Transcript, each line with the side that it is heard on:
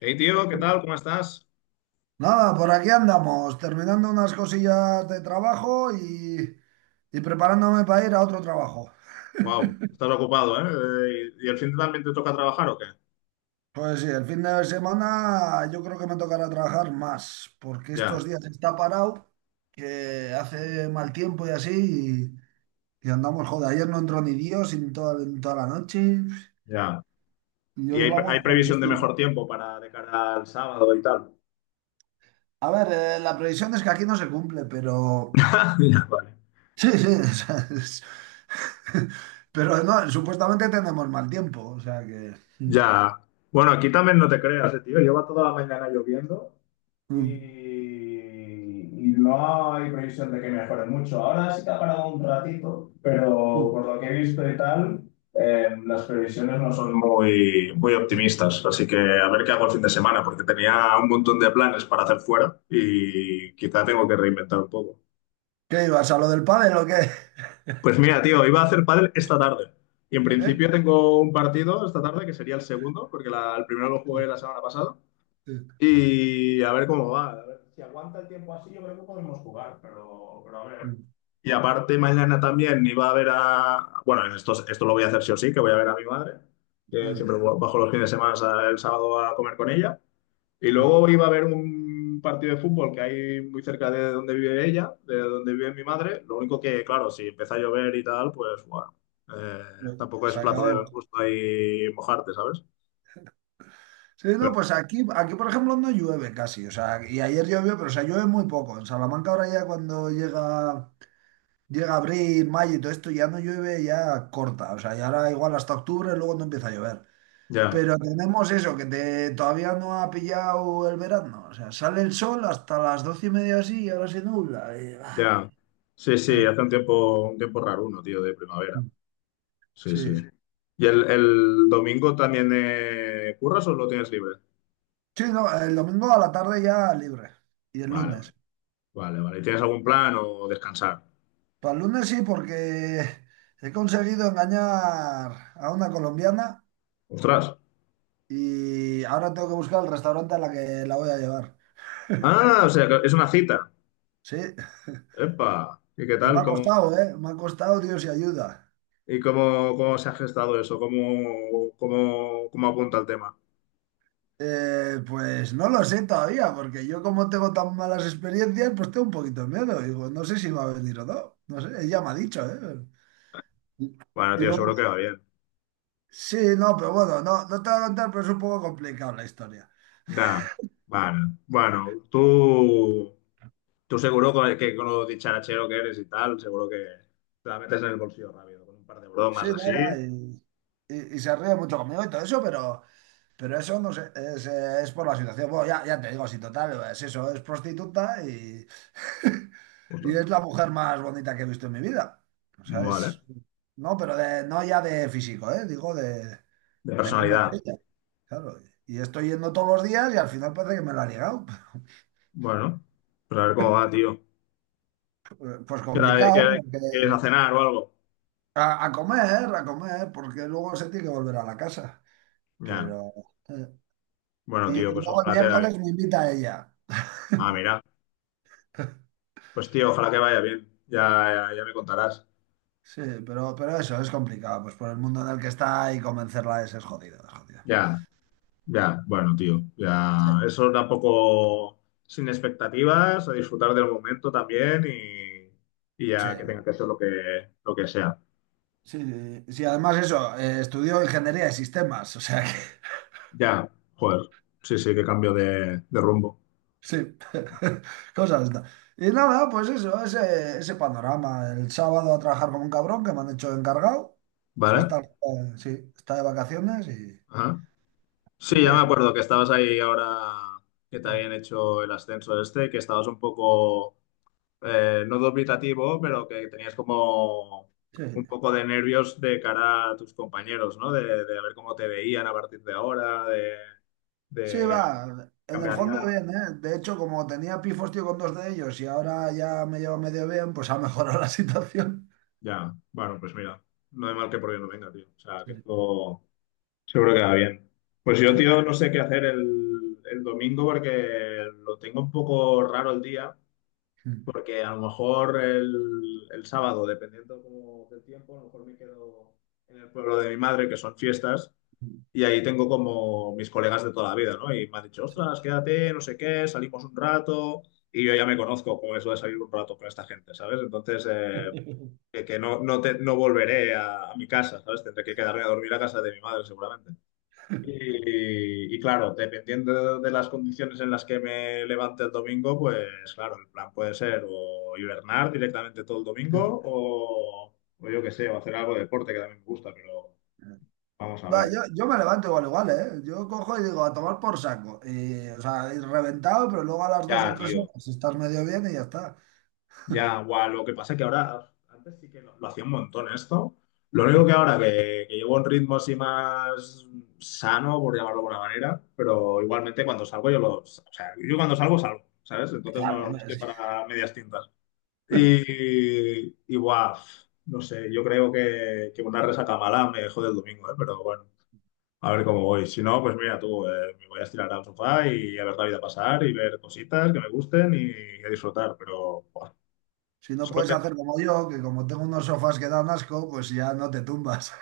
left: Hey tío, ¿qué tal? ¿Cómo estás?
right: Nada, por aquí andamos, terminando unas cosillas de trabajo y preparándome para ir a otro trabajo.
left: Wow, estás ocupado, ¿eh? ¿Y el fin de también te toca trabajar o qué?
right: Pues sí, el fin de semana yo creo que me tocará trabajar más, porque
left: Ya,
right: estos días está parado, que hace mal tiempo y así, y andamos, joder, ayer no entró ni Dios en toda la noche,
left: ya.
right: y
left: ¿Y
right: hoy
left: hay,
right: vamos
left: hay
right: por el
left: previsión de
right: estilo.
left: mejor tiempo para de cara al sábado y tal?
right: A ver, la previsión es que aquí no se cumple, pero.
left: Ya, vale.
right: Sí, sí, o sea, pero no, supuestamente tenemos mal tiempo, o sea que.
left: Ya. Bueno, aquí también no te creas, tío. Lleva toda la mañana lloviendo y,
right: Mm.
left: y no hay previsión de que mejore mucho. Ahora sí que ha parado un ratito, pero
right: Mm.
left: por lo que he visto y tal, las previsiones no son muy optimistas. Así que a ver qué hago el fin de semana, porque tenía un montón de planes para hacer fuera y quizá tengo que reinventar un poco.
right: ¿Qué ibas a lo del pádel o qué?
left: Pues mira, tío, iba a hacer pádel esta tarde. Y en
right: ¿Eh?
left: principio tengo un partido esta tarde que sería el segundo, porque el primero lo jugué la semana pasada. Y a ver cómo va. A ver. Si aguanta el tiempo así, yo creo que podemos jugar, pero a ver. Y aparte, mañana también iba a ver a. Bueno, esto lo voy a hacer sí o sí, que voy a ver a mi madre, que siempre bajo los fines de semana el sábado a comer con ella. Y luego iba a ver un partido de fútbol que hay muy cerca de donde vive ella, de donde vive mi madre. Lo único que, claro, si empieza a llover y tal, pues bueno, eh,
right: Bueno,
left: tampoco es
right: se
left: plato de Claro.
right: acabó.
left: Buen gusto ahí mojarte, ¿sabes?
right: Sí, no,
left: Pero
right: pues aquí, por ejemplo, no llueve casi. O sea, y ayer llovió, pero o sea, llueve muy poco. En Salamanca ahora ya cuando llega abril, mayo y todo esto, ya no llueve, ya corta. O sea, ya ahora igual hasta octubre, luego no empieza a llover.
left: ya.
right: Pero tenemos eso, que todavía no ha pillado el verano. O sea, sale el sol hasta las 12:30 así y ahora se nubla.
left: Ya. Sí, sí,
right: Ah,
left: hace un tiempo raro uno, tío, de primavera.
right: mm,
left: Sí, sí.
right: sí,
left: ¿Y el domingo también curras o lo tienes libre?
right: sí, no, el domingo a la tarde ya libre. Y el
left: Vale, vale,
right: lunes.
left: vale. ¿Y tienes algún plan o descansar?
right: Para el lunes sí, porque he conseguido engañar a una colombiana
left: Ostras.
right: y ahora tengo que buscar el restaurante a la que la voy a llevar.
left: Ah, o sea, que es una cita.
right: Sí,
left: Epa. ¿Y qué
right: y me
left: tal?
right: ha
left: ¿Cómo,
right: costado, ¿eh? Me ha costado, Dios y ayuda.
left: y cómo, se ha gestado eso? ¿Cómo, cómo apunta el tema?
right: Pues no lo sé todavía, porque yo como tengo tan malas experiencias, pues tengo un poquito de miedo. Digo, no sé si va a venir o no. No sé, ella me ha dicho, ¿eh? Y,
left: Bueno,
right: y
left: tío, seguro
right: luego,
left: que va bien.
right: sí, no, pero bueno, no, no te voy a contar, pero es un poco complicado la historia.
left: Ya. Vale. Bueno, tú. Tú seguro que con lo dicharachero que eres y tal, seguro que te la metes en el bolsillo rápido, con un par de
right: Sí,
left: bromas así.
right: no, va, y se ríe mucho conmigo y todo eso, pero eso no sé, es por la situación. Bueno, ya, ya te digo, si total, es eso, es prostituta y, y
left: Ostras,
right: es la mujer más bonita que he visto en mi vida. O sea, es,
left: vale,
right: no, pero de, no ya de físico, ¿eh? Digo de,
left: de
right: de cómo
left: personalidad.
right: es ella, claro. Y estoy yendo todos los días y al final parece que me la ha ligado.
left: Bueno, pues a ver cómo va, tío.
right: Pues
left: ¿Qué
right: complicado, porque
left: ¿Quieres a cenar o algo?
right: a, a comer, a comer, porque luego se tiene que volver a la casa.
left: Ya.
right: Pero... eh,
left: Bueno,
right: y
left: tío, pues
right: luego el
left: ojalá te vaya bien.
right: miércoles me invita a ella.
left: Ah, mira. Pues tío, ojalá que vaya bien. Ya me contarás.
right: Sí, pero eso es complicado, pues por el mundo en el que está y convencerla es jodido, es jodido.
left: Ya, ya. Bueno, tío, ya.
right: Sí,
left: Eso tampoco sin expectativas, a disfrutar del momento también y
right: sí,
left: ya que tenga que hacer lo que sea.
right: sí, sí, sí, además eso, estudió ingeniería de sistemas, o sea que.
left: Ya, joder. Sí, sí, qué cambio de rumbo.
right: Sí, cosas. Y nada, pues eso, ese panorama. El sábado a trabajar con un cabrón que me han hecho encargado. O sea,
left: ¿Vale?
right: está, sí, está de vacaciones y,
left: Ajá.
right: y
left: Sí, ya me
right: eso.
left: acuerdo que estabas ahí ahora que te
right: Sí.
left: habían hecho el ascenso este, que estabas un poco, no dubitativo, pero que tenías como un
right: Sí.
left: poco de nervios de cara a tus compañeros, ¿no? De ver cómo te veían a partir de ahora,
right: Sí, va,
left: de
right: en el fondo
left: cambiarían.
right: bien, ¿eh? De hecho, como tenía pifos, tío, con dos de ellos y ahora ya me lleva medio bien, pues ha mejorado la situación.
left: Ya, bueno, pues mira, no hay mal que por bien no venga, tío. O sea,
right: Sí,
left: que esto seguro que va bien. Pues
right: sí.
left: yo, tío, no sé qué hacer el domingo porque lo tengo un poco raro el día,
right: Mm,
left: porque a lo mejor el sábado, dependiendo como del tiempo, a lo mejor me quedo en el pueblo de mi madre, que son fiestas, y ahí tengo como mis colegas de toda la vida, ¿no? Y me han dicho,
right: sí,
left: ostras, quédate, no sé qué, salimos un rato, y yo ya me conozco con eso de salir un rato con esta gente, ¿sabes? Entonces, que, que no volveré a mi casa, ¿sabes? Tendré que quedarme a dormir a casa de mi madre, seguramente. Y claro, dependiendo de las condiciones en las que me levante el domingo, pues claro, el plan puede ser o hibernar directamente todo el
right: sí.
left: domingo o yo qué sé, o hacer algo de deporte que también me gusta, pero vamos a
right: Va,
left: ver.
right: yo me levanto igual, igual, ¿eh? Yo cojo y digo, a tomar por saco. Y, o sea, y reventado, pero luego a las dos
left: Ya,
right: o tres
left: tío,
right: horas estás medio bien y ya está.
left: ya, guau, lo que pasa es que ahora, antes sí que lo hacía un montón esto. Lo
right: Sí.
left: único que ahora que llevo un ritmo así más sano, por llamarlo de alguna manera, pero igualmente cuando salgo yo lo, o sea, yo cuando salgo salgo, ¿sabes? Entonces
right: Claro,
left: no
right: hombre,
left: estoy
right: sí.
left: para medias tintas. Y guau, no sé, yo creo que una resaca mala me jode el domingo, ¿eh? Pero bueno, a ver cómo voy. Si no, pues mira tú, me voy a estirar al sofá y a ver la vida pasar y ver cositas que me gusten y, a disfrutar. Pero buah,
right: Si no
left: solo
right: puedes hacer como yo, que como tengo unos sofás que dan asco, pues ya no te tumbas.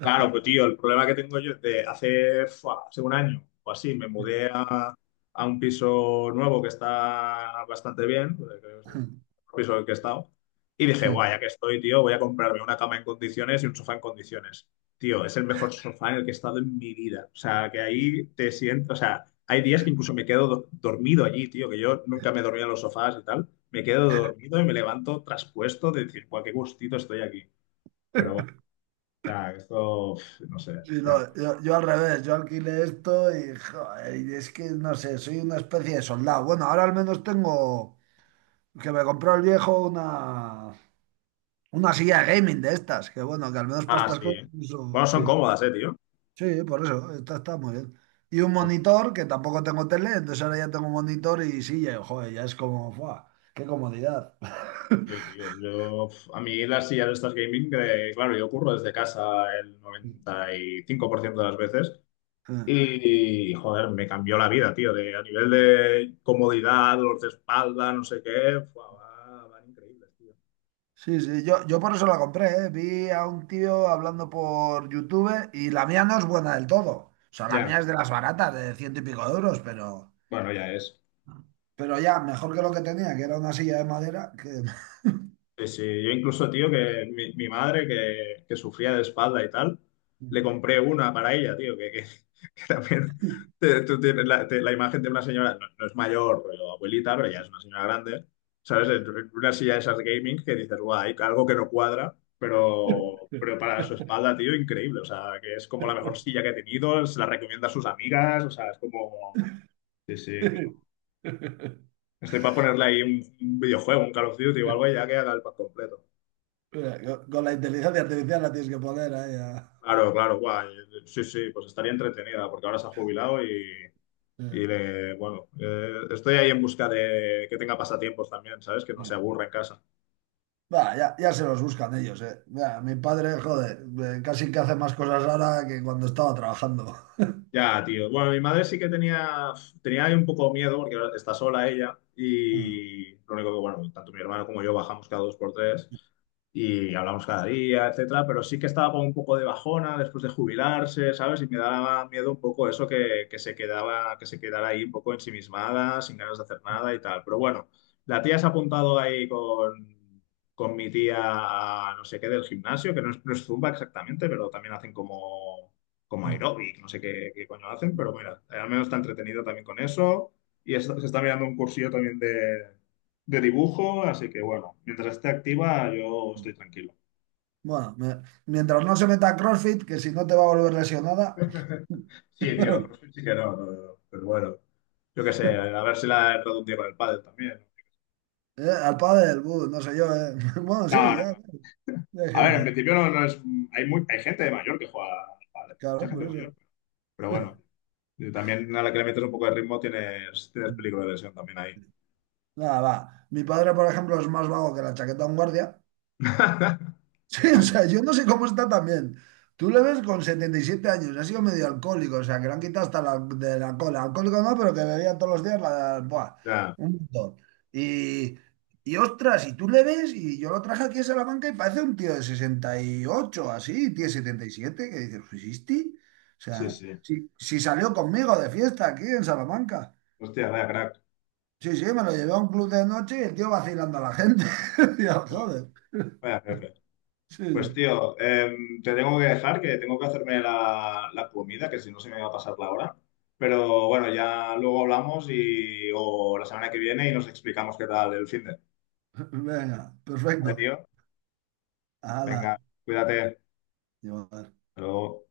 left: claro, pues tío, el problema que tengo yo es de hace, fua, hace un año o así me mudé a un piso nuevo que está bastante bien, creo que es el piso en el que he estado, y dije, guay, ya que estoy, tío, voy a comprarme una cama en condiciones y un sofá en condiciones. Tío, es el mejor sofá en el que he estado en mi vida. O sea, que ahí te siento, o sea, hay días que incluso me quedo dormido allí, tío, que yo nunca me dormía en los sofás y tal. Me quedo dormido y me levanto traspuesto de decir, guau, qué gustito estoy aquí. Pero sea, esto, uf, no sé,
right: Sí,
left: ya.
right: no, yo al revés, yo alquilé esto y, joder, y es que no sé, soy una especie de soldado. Bueno, ahora al menos tengo que me compró el viejo una silla de gaming de estas, que bueno, que al menos para
left: Ah, sí.
right: estas cosas
left: ¿Eh?
right: uso,
left: Bueno, son
right: sí.
left: cómodas, tío.
right: Sí, por eso, está muy bien. Y un
left: Son cómodas,
right: monitor, que tampoco tengo tele, entonces ahora ya tengo monitor y silla, y, joder, ya es como, ¡buah! ¡Qué comodidad!
left: sí, tío. Yo, uf, a mí las sillas estas gaming, claro, yo curro desde casa el 95% de las veces y, joder, me cambió la vida, tío. De, a nivel
right: Sí.
left: de comodidad, dolor de espalda, no sé qué, fua, van increíbles, tío.
right: Sí, sí, yo por eso la compré, ¿eh? Vi a un tío hablando por YouTube y la mía no es buena del todo. O sea, la
left: Ya,
right: mía es de las baratas, de ciento y pico de euros, pero,
left: bueno, ya es.
right: pero ya, mejor que lo que tenía, que era una silla de madera, que.
left: Sí, sí, yo incluso, tío, que mi madre, que sufría de espalda y tal, le compré una para ella, tío, que, que también tú tienes la, la imagen de una señora, no es mayor, pero abuelita, pero ya es una señora grande, ¿sabes? En una silla de esas de gaming que dices, guay algo que no cuadra, pero para su espalda, tío, increíble, o sea, que es como la mejor silla que he tenido, se la recomienda a sus amigas, o sea, es como... Sí, sí, que no. Estoy para ponerle ahí un videojuego, un Call of Duty o algo y ya que haga el pack completo.
right: Mira, con la inteligencia artificial la tienes que poner ahí.
left: Claro, claro, guay. Sí, sí, pues estaría entretenida porque ahora se ha jubilado
right: Ya.
left: y le- bueno, estoy ahí en busca de que tenga pasatiempos también, ¿sabes? Que no se aburra en casa.
right: Va, ya, ya se los buscan ellos, eh. Mira, mi padre, joder, casi que hace más cosas ahora que cuando estaba trabajando.
left: Ya, tío. Bueno, mi madre sí que tenía, tenía ahí un poco miedo porque ahora está sola ella y lo único que, bueno, tanto mi hermano como yo bajamos cada dos por tres y hablamos cada día, etcétera, pero sí que estaba con un poco de bajona después de jubilarse, ¿sabes? Y me daba miedo un poco eso que se quedaba, que se quedara ahí un poco ensimismada, sin ganas de hacer nada y tal. Pero bueno, la tía se ha apuntado ahí con mi tía a no sé qué del gimnasio, que no es, no es Zumba exactamente, pero también hacen como como aeróbic, no sé qué, qué coño hacen, pero mira, al menos está entretenido también con eso. Y se está mirando un cursillo también de dibujo, así que bueno, mientras esté activa, yo estoy tranquilo.
right: Bueno, mientras no se meta a CrossFit, que si no te va a volver lesionada.
left: Sí, tío, CrossFit sí que no, pero bueno, yo qué sé, a ver si la he traducido con el pádel también.
right: Al pádel, buh, no sé yo, eh. Bueno,
left: No,
right: sí,
left: no,
right: ya, ya hay
left: a ver, en
right: gente,
left: principio no es, hay, muy, hay gente de mayor que juega al pádel, mucha
right: claro,
left: gente
right: por eso.
left: mayor, pero bueno, y también a la que le metes un poco de ritmo tienes, tienes peligro de lesión también ahí.
right: Nada, va. Mi padre, por ejemplo, es más vago que la chaqueta de un guardia. Sí, o sea, yo no sé cómo está también. Tú le ves con 77 años, ha sido medio alcohólico, o sea, que le han quitado hasta de la cola. Alcohólico no, pero que bebía todos los días
left: Ya,
right: un montón. Y, y ostras, y tú le ves, y yo lo traje aquí a Salamanca y parece un tío de 68 así, tío de 77 que dices, ¿fusisti? O
left: sí,
right: sea,
left: sí.
right: si salió conmigo de fiesta aquí en Salamanca.
left: Hostia, vaya crack.
right: Sí, sí, me lo llevé a un club de noche y el tío vacilando a la gente. Digo,
left: Joder,
right: joder.
left: vaya jefe.
right: Sí,
left: Pues
right: sí.
left: tío, te tengo que dejar, que tengo que hacerme la, la comida, que si no se me va a pasar la hora. Pero bueno, ya luego hablamos y o la semana que viene y nos explicamos qué tal el finde.
right: Venga,
left: Vale,
right: perfecto.
left: tío.
right: Ala,
left: Venga, cuídate.
right: llevar.
left: Hasta luego.